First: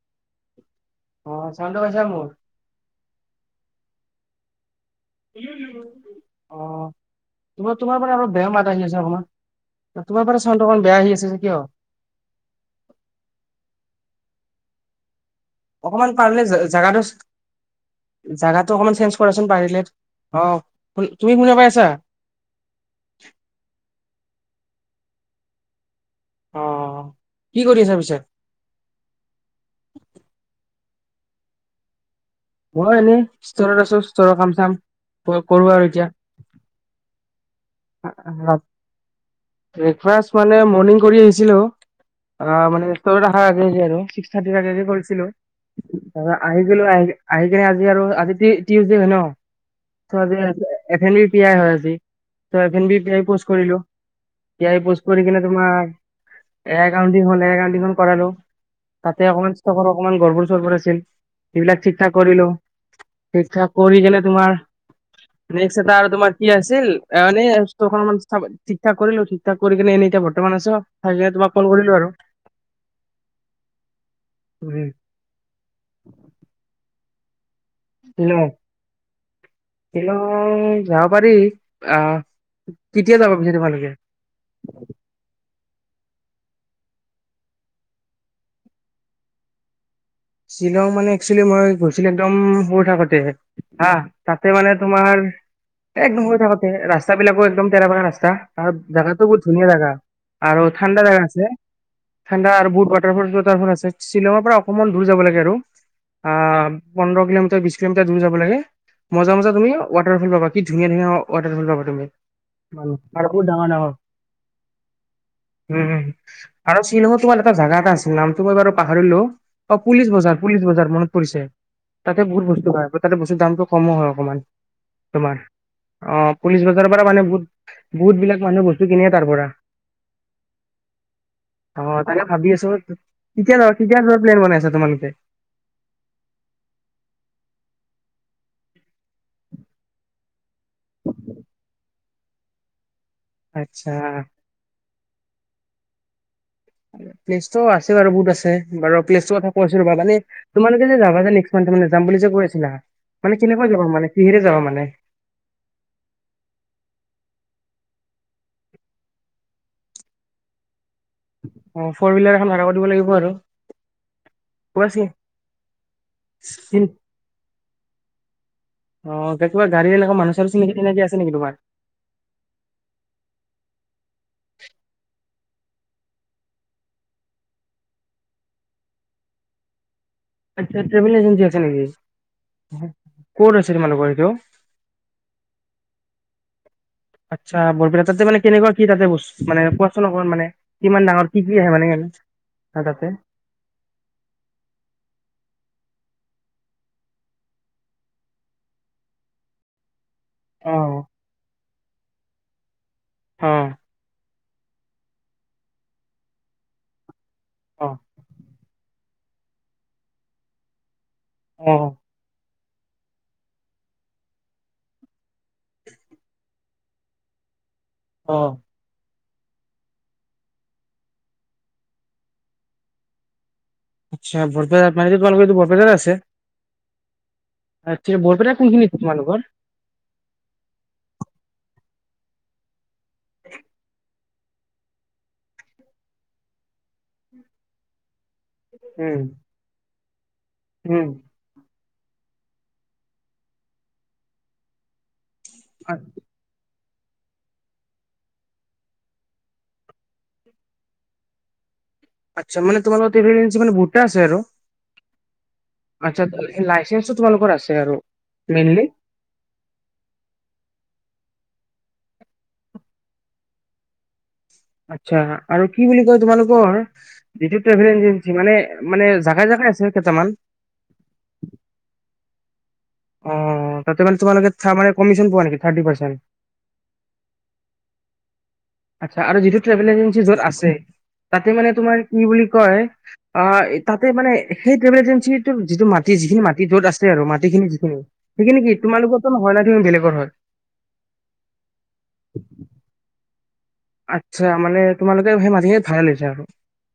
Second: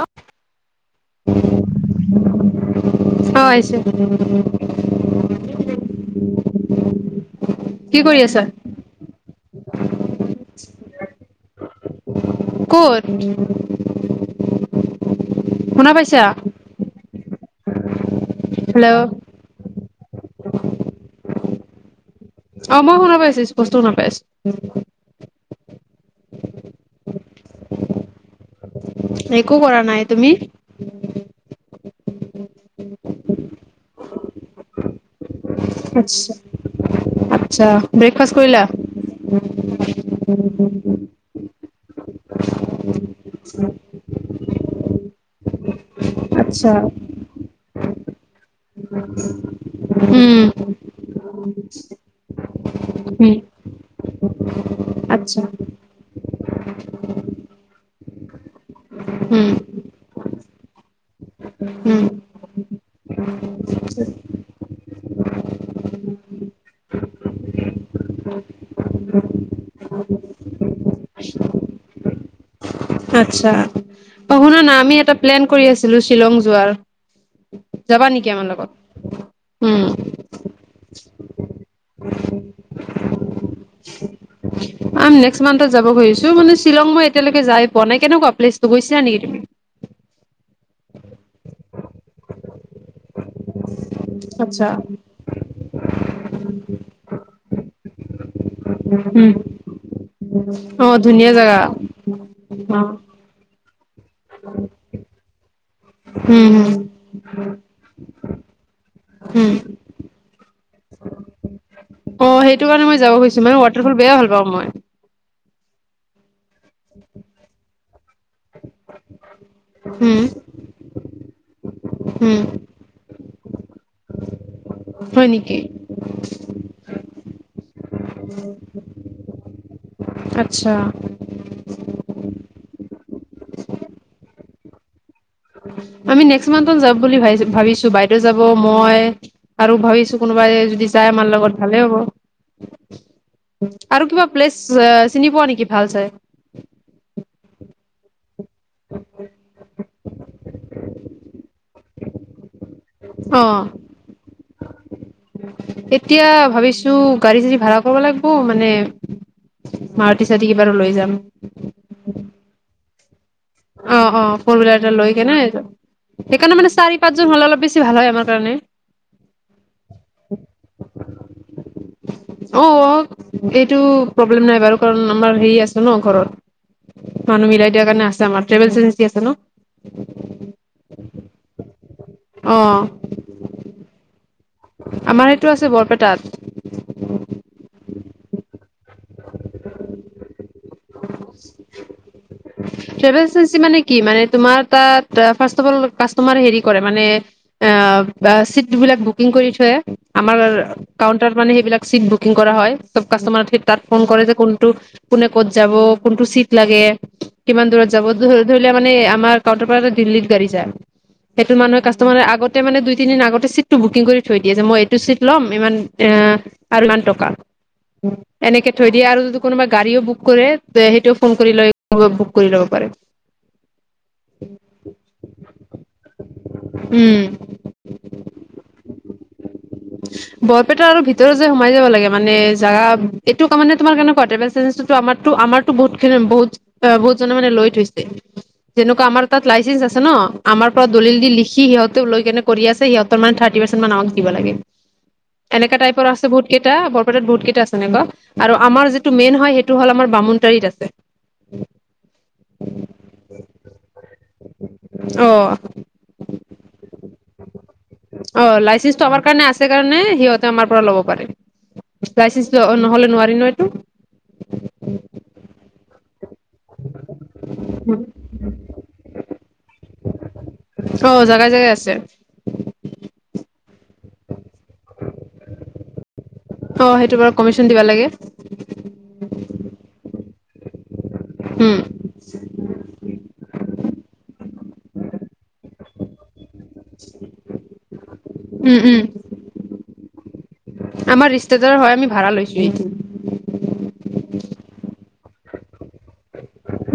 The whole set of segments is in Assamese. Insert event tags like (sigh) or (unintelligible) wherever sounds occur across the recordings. অ অ চাউনটো পাইছা মোৰ? (inaudible) অ তোমাৰ কি তোমাৰ পৰা কৰি অলপ আছা বেয়া মাত আহি আছে অকমান। তোমাৰ পৰা চাউণ্ডটো অকণ বেয়া আহি আছে যে। কিয়? কত? শুনা অকমান পাইছা পাৰলে জেগাটো জাগাটো অকমান হেল্ল' চেঞ্জ কৰাচোন পাৰিলে। অ তুমি শুনা পাই আছা? অ মই শুনা পাইছো, ষ্পষ্ট শুনা পাই আছো। (unintelligible) অ কি কৰি আছা পিছে? একো কৰা নাই, তুমি? মই এনেই ষ্টৰত আছো, ষ্টৰৰ কাম চাম ক কৰো আৰু এতিয়া। আচ্ছা আচ্ছা, ব্ৰেকফাষ্ট কৰিলা? ব্ৰেকফাষ্ট মানে মৰ্ণিং কৰি আহিছিলো, আ মানে ষ্টৰত আহা আগে আগে আৰু। ছাতিৰ আগে আগে কৰিছিলো আহ আচ্ছা গলো, আহি আহি কিনে আজ আজি আৰু আজি তি টিউছডে হয় ন? উম আজি F N B P I হয় আজি ত ' F N B P I উম পষ্ট কৰিলো। য়াই পোষ্ট কৰি কিনে আচ্ছা তোমাৰ A I county hall, A I কাউণ্টিখন কৰালো। তাতে উম অকণমান ষ্ট কৰ অকমান গৰবৰ চৰবৰ আছিল। সেইবিলাক ঠিক উম ঠাক কৰিলো। ঠিক ঠাক কৰি কেনে তোমাৰ, নেক্সট এটা আৰু তোমাৰ কি আছিল? এ মানে ষ্টৰ খন মানে- ঠিক ঠাক কৰিলো। ঠিক ঠাক কৰি কিনে এনেই এতিয়া বৰ্তমান আছো। থাকিলে তোমাক কল কৰিলো আৰু। আচ্ছা, অ শুনা না উম, আমি এটা প্লেন কৰি আছিলো শ্বিলং যোৱাৰ। যাবা নেকি শ্বিলঙ, আমাৰ লগত উম শ্বিলঙ যাব পাৰি। অ' কেতিয়া যাবা পিছ তোমালোকে? (unintelligible) আমি নেক্সট মান্থত যাব খুজিছো, মানে শ্বিলঙ মই এতিয়ালৈকে যাই পোৱা নাই। কেনেকুৱা প্লেছতো গৈছিলা নেকি তুমি? শ্বিলং মানে একচুৱেলি মই গৈছিলো একদম সৰু থাকোতে। হা তাতে আচ্ছা মানে তোমাৰ, একদম হৈ থাকোতে ৰাস্তা বিলাকো একদম তেৰা ভাগা ৰাস্তা, আৰু জেগাটো উম বহুত ধুনীয়া জেগা আৰু অ ঠাণ্ডা জেগা ধুনীয়া আছে। ঠাণ্ডা আৰু অ উম, বহুত ৱাটাৰফল ৱাটাৰফল আছে শ্বিলঙৰ পৰা অকমান কব' লাগে আৰু আ হুম, পোন্ধৰ কিলোমিটাৰ বিশ কিলোমিটাৰ দূৰ যাব লাগে, মজা হুম। মজা তুমি ৱাটাৰফল পাবা কি ধুনীয়া ধুনীয়া ৱাটাৰফল পাবা তুমি, অ', সেইটো কাৰণে মই যাব আৰু খুজিছো বহুত মানে ডাঙৰ ডাঙৰ। ৱাটাৰফল বেয়া ভাল পাওঁ মই। উম আৰু শ্বিলঙত তোমাৰ এটা জাগা এটা আছিল নামটো মই বাৰু পাহৰিলো। অ পুলিচ হুম, বজাৰ, পুলিচ বজাৰ মনত পৰিছে। তাতে হুম। বহুত বস্তু পাই। তাতে বস্তু দামটো কমো হয় অকণমান। হয় তোমাৰ নেকি? অ পুলিচ বজাৰৰ পৰা মানে বহুত- বহুত বিলাক মানুহ বস্তু কিনেয়ে তাৰ পৰা। আচ্ছা। অ তাকে ভাবি আছো কেতিয়া য কেতিয়া যোৱা প্লেন বনাইছো তোমালোকে আমি নেক্সট মন্থত যাম বুলি ভাবিছো বাইদেউ যাব মই আৰু ভাবিছো কোনোবাই যদি যাই আমাৰ লগত ভালে হ'ব আচ্ছা আৰু কিবা প্লেছ চিনি পোৱা নেকি ভাল চাই প্লেছতটো আছে বাৰু বহুত আছে প্লেচটো কথা কোৱাচোন ৰবা তোমালোকে যে যাবা যাম বুলি যে কৈ আছিলা মানে অ কেনেকৈ যাবা মানে কিহেৰে যাবা মানে এতিয়া ভাবিছো গাড়ী চদি ভা়ড়া কৰোঁ কব লাগিব মানে মাৰুতি চাতি কিবাতো লৈ যাম অ ফ'ৰশিলাৰ ভাড়া কৰি দিব লাগিব আৰু অ অ ফৰশিলাৰ কিবা চি লৈ কেনে সেইকাৰণে মানে চিন চাৰি পাঁচজন হ'লে অলপ বেছি ভাল হয় অ', কিবা গাড়ী এনেকুৱা মানুহ চানুহ চিনাকি তিনাকি আছে নেকি তোমাৰ? অ অ এইটো প্লেলেম নাই বাৰু আমাৰ হে আছো ন ঘৰত মানুহ মিলাই দিয়া কাৰণে আছে আমাৰ টেভেল এজেঞ্চি আছে ন (unintelligible) এজেঞ্চি আছে নেকি অ', ক'ত আছে তোমালোকৰ এইটো আমাৰ এইটো আছে বৰপেটাত আচ্ছা বৰপেটাত তাতে মানে কেনেকুৱা কি তাতে বস্ত মানে কোৱাচোন অকণ মানে কিমান ডাঙৰ কি কি আহে মানে তাতে? ট্টেভেল এজেন্সি মানে কি মানে তোমাৰ তাত ফাষ্ট ফল তোমাৰ হেৰি কৰে মানে অ', অ', চিটবিলাক বুকিং কৰি থয়, আমাৰ অ', কাউন্টাৰ মানে সেইবিলাক চিট বুকিং কৰা হয়। চব কাষ্টমাৰ ঠিক অ', তাত ফোন কৰে যে কোন টো, কোনে ক'ত যাব? কোনটো চিট লাগে? কিমান দূৰত যাব? অ', দূৰ ধৰিলে মানে আমাৰ কাউণ্টাৰ পৰা দিল্লীত গাড়ী যায়। সেইটোত মানুহে অ'। কাষ্টমাৰে আগত তে মানে দুই তিনিদিন আগতে চিটটো বুকিং কৰি থৈ দিয়ে যে মই এইটো চিট লম ইমান এ আৰু ইমান টকা। অ এনেকে থৈ দিয়ে আৰু যুদু কোনবাই গাড়ীও বুক কৰে। যে সেইটোও ফোন কৰি লৈ বুক কৰি ল'ব পাৰে। আচ্ছা, বৰপেটাৰ মানেদি তোমালোক বৰপেটাৰ আছে। উম। আচ্ছা বৰপেটা কোনখিনিত তোমালোকৰ বৰপেটাৰ আৰু ভিতৰত যায় সোমাই যাব লাগে মানে জাগা এইটো কামানে তোমাৰ কেনেকুৱা মানে (unintelligible) আমাৰটো, আমাৰটো বহুতখিনি বহুত, বহুত জনে মানে লৈ থৈছে। যেনেকুৱা উম আমাৰ তাত লাইচেন্ঞ্চ আছে ন আমাৰ পৰা উম দলিল দি লিখি সিহঁত টোপ লৈকেনে কৰি আছে সিহঁত মানে থাৰ্টি পাৰ্চেট মান আমাক দিব লাগে। এনেকা টাইপৰ আছে বহুত কেইটা বৰ পেটাত বহুত কেইটা আছে এনেকুৱা আৰু আমাৰ যিটো মেইন হয় সেইটো হ'ল আমাৰ বামুণটাৰিত আছে। আচ্ছা মানে তোমালোকৰ (unintelligible) মানে বহুতটা আছে। আৰু অ', আচ্ছা লাইচেন্সটো তোমালোকৰ আছে আৰু অ', মেইনলি লাইচেঞ্চটো আমাৰ কাৰণে আছে কাৰণে সিহঁতে আমাৰ পৰা ল'ব পাৰে। লাইচেঞ্চটো অ', নহ'লে নোৱাৰি ন এইটো। আচ্ছা আৰু কি বুলি কয় তোমালোক কৰ যিটো ট্ৰেভেল এজেঞ্চি মানে, মানে জাগাই জাগাই আছে কেইটামান। অ', জেগাই জেগাই আছে। অ তাতে মানে তোমালোকে ঠা মানে কমিশ্বন পোৱা নেকি থাৰ্টি পাৰ্চেন্ট? অ', সেইটো বাৰু কমিশ্বন দিবা লাগে। এ তাতে মানে উম তোমাৰ কি বুলি কয় অ', তাতে মানে সেই ট্ৰভেল এজেঞ্চিৰ যিটো মাটি, যিখিনি মাট টি য'ত আছে আৰু মাটিখিনি সেইখিনি কি উম, তোমালোকৰতো নহয় না তুমি বেলেগৰ হয় উম, আমাৰ ৰিস্তেদাৰ হয়, আমি ভাড়া লৈছো এইটো। (inaudible) আচ্ছা, মানে তোমালোকে সেমা হে ভাড়ালে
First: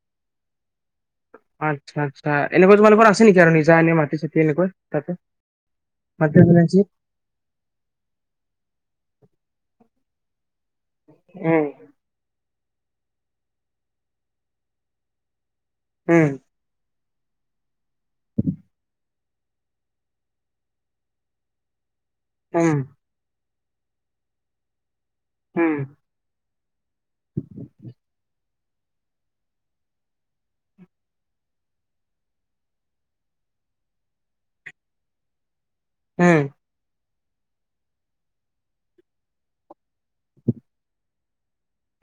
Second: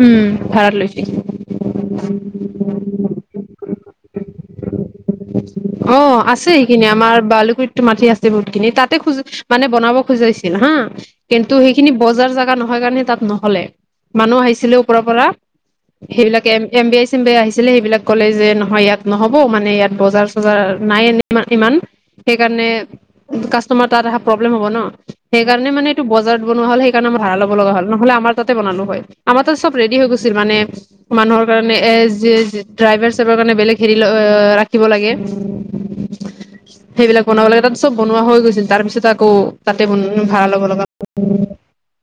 উম ভাড়াত লৈছো আচ্ছা, আচ্ছা এনেকুৱা তোমালোকৰ আছে নেকি আৰু নিজ যা এনে মাটি চাতি হেৰিকৈ অ আছে সেইখিনি আমাৰ বালুকুৰিটো মাটি আছে বহুতখিনি তাতে খোজো মানে বনাব খজাইছে হা কিন্তু উম সেইখিনি বজাৰ জাগা নহয় কাৰণে তাত নহলে মানুহ আহিছিলে ওপৰপৰা উম সেইবিলাক এম বি এ চ (inaudible) আহছিলে সেইবিলাক কলেজে নহয় ইয়াত নহব মানে ইয়াত। বজাৰ চজাৰ নাই ইমান ইমান সেইকাৰণে উম কাচ তোমাৰ তাত আহা প্ৰব্লেম হ'ব ন সেইকাৰণে উম মানে এইটো বজাৰ বনোৱা হ'লেই কাৰণ ভা়ৰা ল'ব লগা'ল নহলে আমাৰ তাত হয় আমাৰব ৰে হৈ গ মানে মান কাৰ চ হ (inaudible) থাকিব লাগে। হম সেইবিলাক বনাব লাগে। তাত চব বনোৱা হৈ গৈছিল তাৰ পিছত আকৌ তাতে বন ভাড়া ল'ব লগা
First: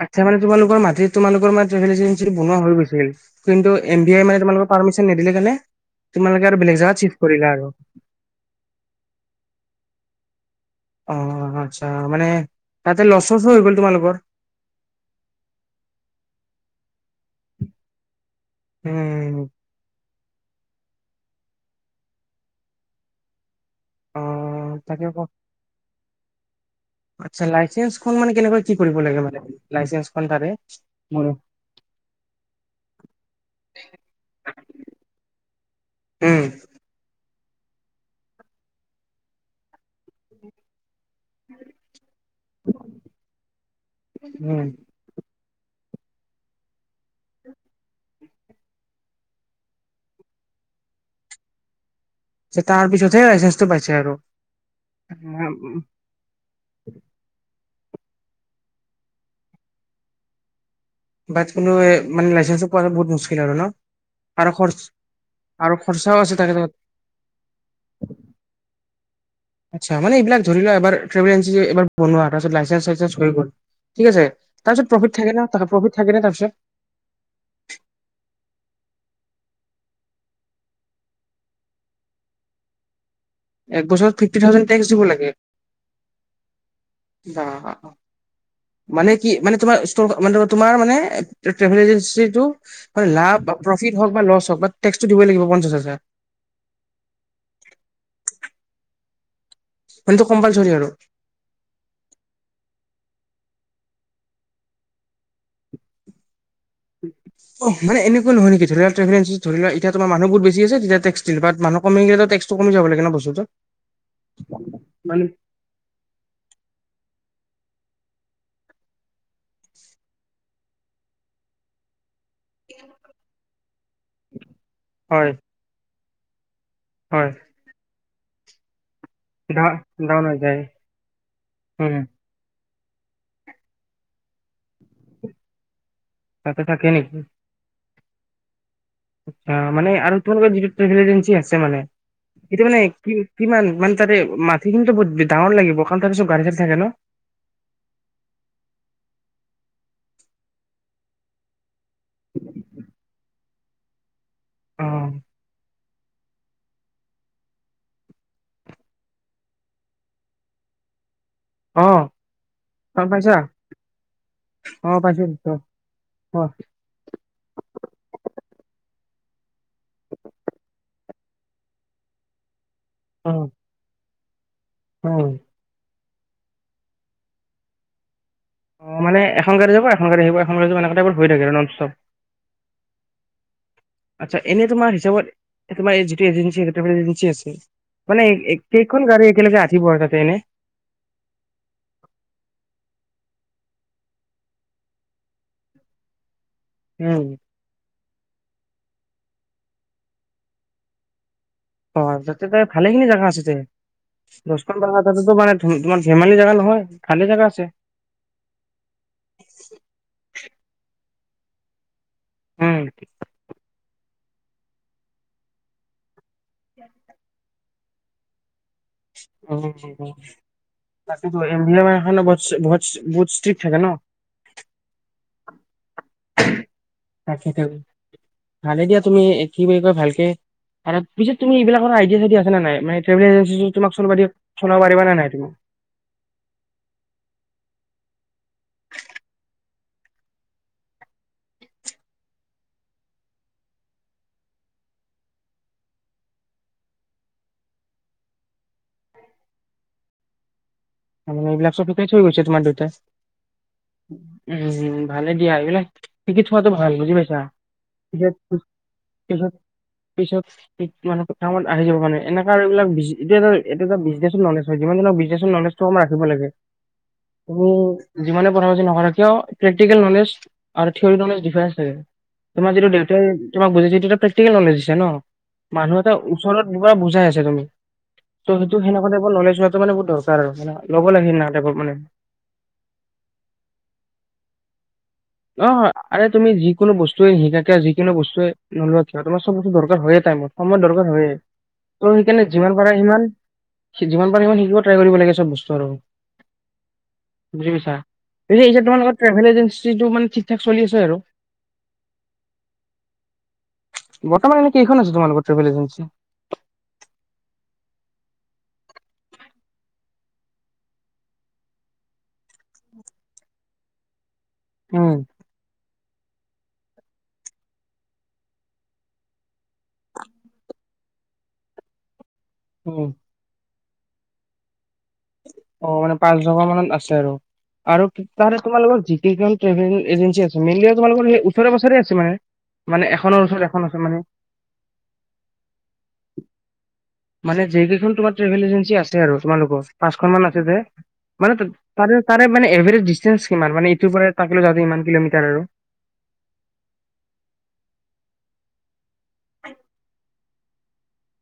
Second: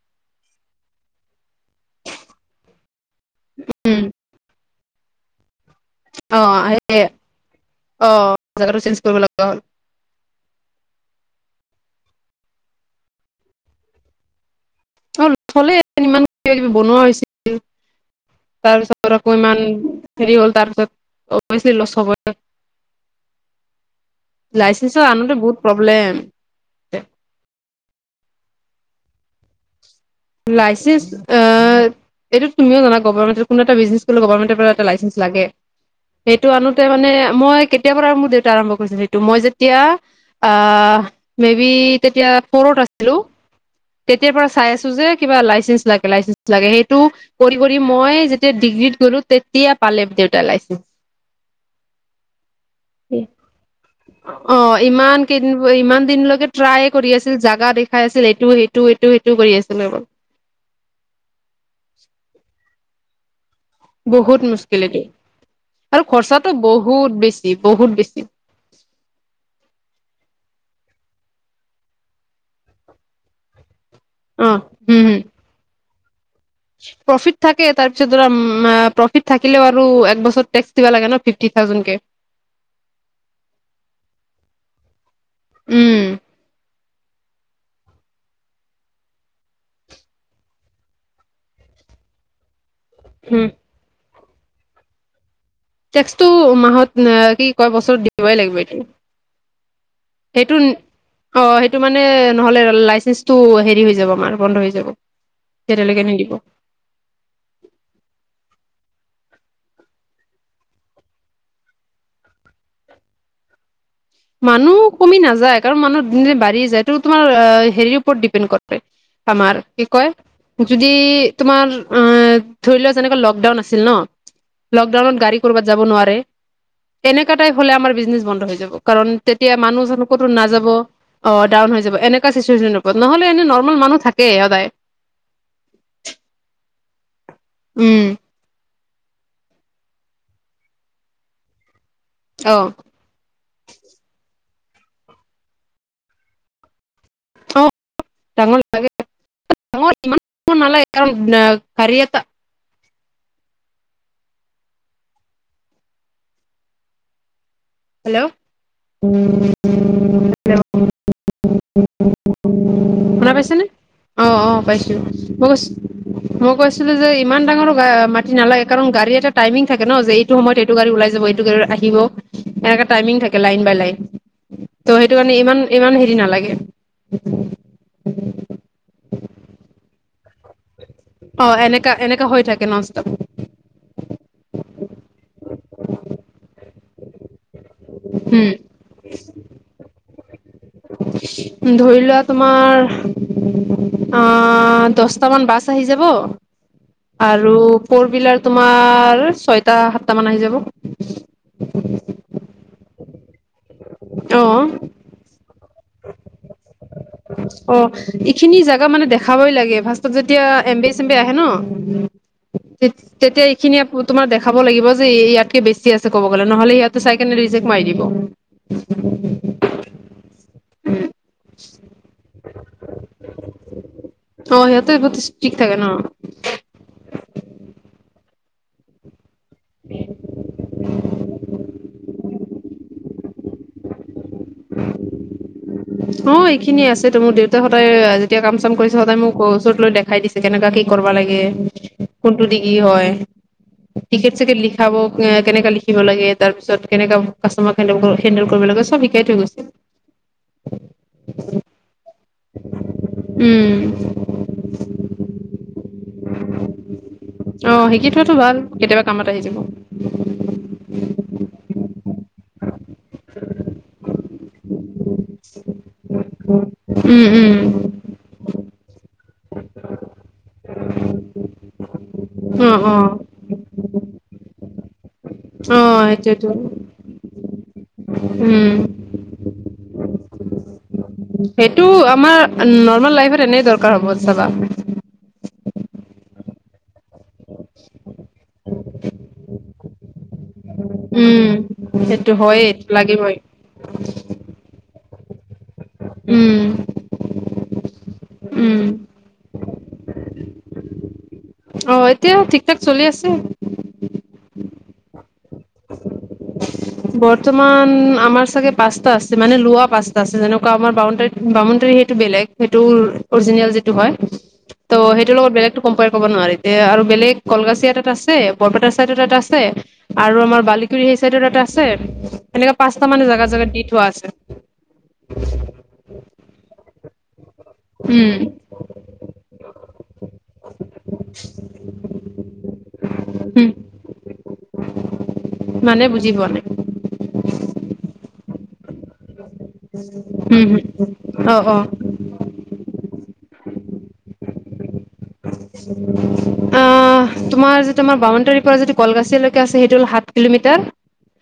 আচ্ছা মানে তোমালোকৰ মাটিত তোমালোক মানে ট্ৰভেল এজেঞ্চি বনোৱা হৈ গৈছিল কিন্তু এম বি আই মানে তোমালোকৰ পাৰ্মিশন নিদিলে কেণে অ স অ (inaudible) জগাটো চেঞ্জ কৰিব লগা হ'ল। অ আচ্ছা মানে তাতে লচ চচ হৈ গ'ল তোমালোকৰ অ থলে ইমান কিবা কিবি বনোৱা হৈছিল তাৰপিছতকম উম, ইমান হেৰি হ'ল তাৰপিছত অলব (inaudible) অ', লাইচেন্ঞ্চৰ তাকে ক আনোতে বহুত প্ৰব্লেম আচ্ছা লাইচেন্ঞ্চখন মানে কেনেকৈ কি কৰিব লাগে মানে লাইেঞ্চ লাইচেন্ঞ্চ এইটো তুমিও জানা গভমেন্ট কোনো এটা বিজনেচ কৰিো গভমেন্টৰ পৰা এটা লাইচেন্স লাগে উম, সেইটো আনোতে মানে মই কেতিয় পৰা মোৰ দেউতা আৰম্ভ কৰিছিলো সেইটো মই যেতিয়া আহ মে বি তেতিয়া ফৰত আছিলো তেতিয়াৰ পৰা উম, চাই আছো যে লাইচেঞ্চ লাগে লাইচেঞ্চ লাগে সেই তো কৰি কৰি মই ডিগ্ৰ্ গলো তেতিয়া পালে দেউতাৰ লাইচে তাৰ পিছতহে লাইচেন্ঞ্চটো পাইছে আৰু অ ইমান কেইদিন ইমান দিনলৈকে ট্ৰাই কৰি আছিল জাগা দেখি, খাই আছিল এইটো সেইটো এইটো সেইটো কৰি আছিল আৰু বা কোনো মানে লাই কোৱা বহুত মুস্ আৰু ন বহুত আৰু খৰচ মুস্কিলে দিয় আৰু খৰচাও আছে তাকে খৰচটোো লগত। বহুত বেছি বহুত বেছি, আচ্ছা মান এইবিল ধৰিোৱা এবাৰভেলেঞ্চাৰ বনোৱা তাৰপছ লাইেঞ্চ চেঞ্চ হৈ গ'ল। ঠিক আছে অ', তাৰপিছত হম হম প্ৰফিট থাকে ন প্ৰফিট থাকোৰ পিছত প্ৰফিট থাকে তাৰ পিছত ধ প্ৰফিট থাকিলও আৰু এক বছৰ েক্স দিবা লাগে ন ফিফটি থাউজেড কে এক বছৰত ফিফট থউজেড টে্স দিব লাগে। উম! মানে কি মানে তোমাৰ তোমাৰ মানে ট্ৰেভেল এজেঞ্চিটো হয় লাভ হম বা প্ৰফিট হওক, ল হ বা দিব লাগিব হাজাৰ টেক্স টো মাহত অ কি কয় বছৰত দিবই লাগিব, মানে এইটো (inaudible) সেইটো কম্পালচৰি আৰু অ সেইটো মানে নহলে লে তটো হেৰি হৈ যাব আমাৰ বন্ধ হৈ যাব তেতিয়ালৈকে নিদিব। মান এনেকা নহয় নেকিৰি লোৱা ট্ৰেেল এেঞ্চি ধৰি লোৱা এতিয়া তোাৰ মানুহু বেছি আছেতিয়া টক্স দিল মানু কমিলে টে্টো কমি যাব লাগে ন বস্তুত মানুহ কমি নাযায় কাৰণ মানুহিন বাঢ়ি যায় তটো তোমাৰ অ হেৰিৰপৰত ডিপেণ্ড কৰে। আমাৰ কি কয়? যদি তোমাৰ আ ধৰি লোৱাও যেনেকুৱা লকডাউন আছিল ন লকডাউনত হয় গাড়ী কৰ'বাত যাব নোৱাৰে। হয় এনেককা াই হ'লে আমাৰ বিজনে বন্ধ হৈ যাব। কাৰণ তেতিয়া ডা মানুহজন ডাউন ক'তো হৈ যায় নাযাব অ ডাউন হৈ যাব উম এনেকুৱা চিচুৱেচন নহলে এনে নৰ্মেল মানুহ থাকে সদায়। তাকে নেকি? উম! আচা মান আৰু তোমাৰোক যিটো ্ৰেভেল এজেঞ্চি আছে মানে। অ এটোয়া মানে কি কিমান মানে তাৰে মা সেই কিন্তু ব ডাঙৰ লাগিবান তাত সব গাড়ীাডী থাকে ন অল ন কিয়তে, অ হেল্ল' হেল্! অ গম শুনা পাইছা পাইছে নে অ অ পাইছো মই কৈছো অ মই কৈছিলো যে ইমান ডাঙৰ গা মাটি নালাগে। কাৰণ গাড়ী এটা টাইমিং থাকে ন' যে এইটো সময়ত এইটো গাড়ী উলাই যাব এইটো গাড়ি আৰু আহিব এনেকা টাইমিং অ', থাকে লাইন বাই লাইন। ত' অ', সেইটো কাৰণে ইমান-ইমান সেই ই নালাগে। অ মানে এখন গাড়ীত যাব এখন গাড়ীত আহিব এখন গড়ী যাব এনেকা অ এনেকা এনেকা হৈ থাকে ননষ্টপ। (unintelligible) এ তোমাৰ যিটো এজেঞ্চি এজেঞ্চি আছে মানে কেইখন গাড়ী একেলগে আহিব আৰু তাতে এনে উম ধৰি লোৱা তোমাৰ অ দছটামান বাছ আহি যাব উম। আৰু ফৰ উইলাৰ তোমাৰ ছয়টা সাতটা মান আহি যাব। অ যাতে তাত ভালেখিনি জেগা আছে তে। অ', দছখন বাহান আতেতো মানে তোমাৰ ধেমালি জেগা নহয়! ভালে জাগা আছে অ এইখিনি জাগা মানে দেখাবই লাগে ফাৰ্ষ্টত যেতিয়া এম বে চেম বে আহে ন উম। তেতিয়া এইখিনি আ তোমাক দেখাব লাগিব যে এই ইয়াতকে বেছি আছে ক'ব গ'লে, নহ'লে ইয়াতে চাইকেনে ৰিজেক্ট মাৰি দিব। (inaudible) বাচ, এইটো এড ভি আই (unintelligible) বত বহুত ষ্টিক থাকে ন? অ, সিহঁতে বহুত ষ্টিক থাকে ন তাকেতো, ভালে দিয়া তুমি কি বুলি কয়, ভালকে, এনে পিছত তুমি এইবিলাকৰ আইডিয়া চাইডিয়া আছে নে নাই? মানে ট্ৰেভেল যদি তোমাক চলাব দিয়ে চলাব পাৰিবা নে নাই তুমি? অ, এইখিনিয়ে আছে তো, মোৰ দেউতাহঁত তই যেতিয়া কাম চাম কৰিছে সদায় মোক ওচৰত লৈ দেখাই দিছে, কেনেকা কি কৰবা লাগে? কোনটো দি কি হয়? টিকেট চিকেট লিখাব অ', কেনেকা লিখিব লাগে? তাৰপিছত কেনেকা কাষ্টমাৰ হেণ্ডেল কৰিব লাগে? চব কাই থৈ গৈছ মানে এইবিলাক চব শিকাই থৈ গৈছে। তোমাৰ দেউতাই, উম উম, ভালে দিয়া সেইবিলাক সিকি থোৱাতো ভাল বুজি পাইছা, অ শিকি থোৱাটো পিছত, ভাল কেতিয়াবা কামত আহি পিছত যাব পিছত কামত আহি কিব কাৰণে এনেকা এইবিলাক বিজ এইটো এটা, এইটো এটা বিজনেছৰ ন'লেজ হয়। যিমান যি নহওঁক বিজনেছৰ ন'লেজ থাকিব লাগে, উম উম তুমি যিমান (unintelligible) নকৰে কিয় প্ৰেক্টিকেল ন'লেজ আৰু থিয়'ৰি ন'লেজ ডিফাৰেন্ঞ্চ থাকে। অ তোমাৰ যিটো অ দেউতাই তোমাক বুজাইছি সেইটোতো প্ৰেক্টিকেল ন'লেজ দিছ জানো। অ মানুহ এটা সেইটোয়েতো ওচৰত (unintelligible) বুজাই আছে তুমি, টো সেইটো উম সেনেকুৱা টাইপৰ ন'লেজ হোৱাটো মানে বহুত দৰ চাৰে (unintelligible) সেইটো আমাৰ ন'ৰ্মেল লাইফত এনেই দৰকাৰ হ'ব চাবা। অহ, আৰে তুমি যিকোনো বস্তুৱে শিকাকে, যিকোনো বস্তুৱে নোলোৱা কিয় তোমাৰ চব বস্তু দৰকাৰ হয়ে টাইমত। সময়ত দৰকাৰ হয়, উম, ত' সেইটো সেইকাৰণে হয়ে যিমান পাৰে সিমান, লাগিবই যিমান পাৰে সিমান শিকিব ট্ৰাই কৰিব লাগে চব বস্তু আৰু উম বুজি পইছা, (unintelligible) তোমালোকৰ ট্ৰেভেল এজেঞ্চ অহ, এতিয়া ঠিক-ঠাক চলি আছে। মানে কেইখন আছে তোমালোকৰ ট্ৰেভেল এজেঞ্চি বৰ্তমান আমাৰ চাগে পাচটা আছে। মানে লোৱা পাচটা আছে। যেনেকুৱা আমাৰ বাউণ্ডাৰী, বাউণ্ডাৰী সেইটো বেলেগ সেইটো অৰিজিনেল যিটো হয় ত, উম সেইটো লগত বেলেগতো কম্পৰে ক'ব নোৱাৰি। এতিয়া আৰু বেলেগ কলগাছিয় এটা আছে, বৰপেটা চাইদৰ এটা আছে আৰু আমাৰ বালিকুৰি সেই চাইডৰ এটা আছে এনেকাত উম পাঁটা মানেগা জেগা জেগা দি থোৱা আছে। অহ, মানে পাঁচজকা মানত আছে আৰু। আৰু উম তাৰে তোমালোকৰ জিটি ট্ৰেভেল এজেঞ্চি আছে। মাইনলী তোমালোকৰ সেই ওচৰে পাজৰে আছে মানে। মানে এখনৰ উম ওচৰে এখন আছে মানে। মানে বুজি পোৱা নাই মানে যেই কেইখন তোমাৰ ট্ৰেভেল এজেঞ্চি আছে আৰু তোমালোকৰ পাঁচখন মান আছে হুম, যে। হুম। হুম। মানে অ', অ'। তাৰে, তাৰে মানে এভৰেজ ডিচটেন্স কিমান মানে তাকলৈ যতে ইমান কিলোমিটাৰ আৰু অহ, তোমাৰ যে তোমাৰ বাউণ্ডাৰী তাৰ যদি কলগাছিয়ৈকে আছে সেইটো হল সাত কিলোমিটাৰ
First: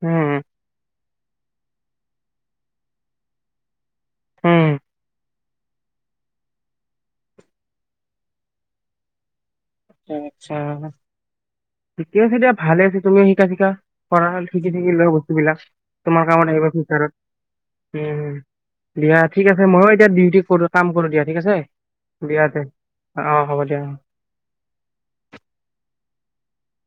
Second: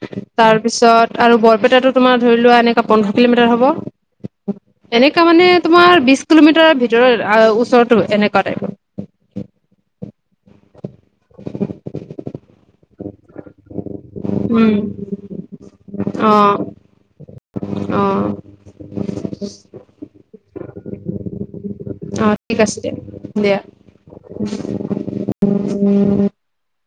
উম তাৰ পিছত আৰু বৰপেটাতো তোমাৰ ধৰি লোৱা এনেককা পোন্ধৰ কিলোমিটাৰ হ'ব। উম এনেকা মানে তোমাৰ বিশ কিলোমিটাৰৰ ভিতৰত ওচৰতো এনেকুৱা টাইপৰ। আত্ছা। ঠিকে আছে দিয়া ভালে আছ তুমিে শিকা শিকা কৰা শিকি উম, থিকি লোৱা বস্তুবলাক তোমাৰ কামত অ', আহিব ফিউচাৰত অ', উ দিয়া ঠিক আছে ময় এতিয়া ডিউটি কৰ কাম কৰো দিয়া ঠিক আছে, অ', দিয়া ঠিক দে আছে দিয়া, অ হ'ব দিয়া, অ। (unintelligible)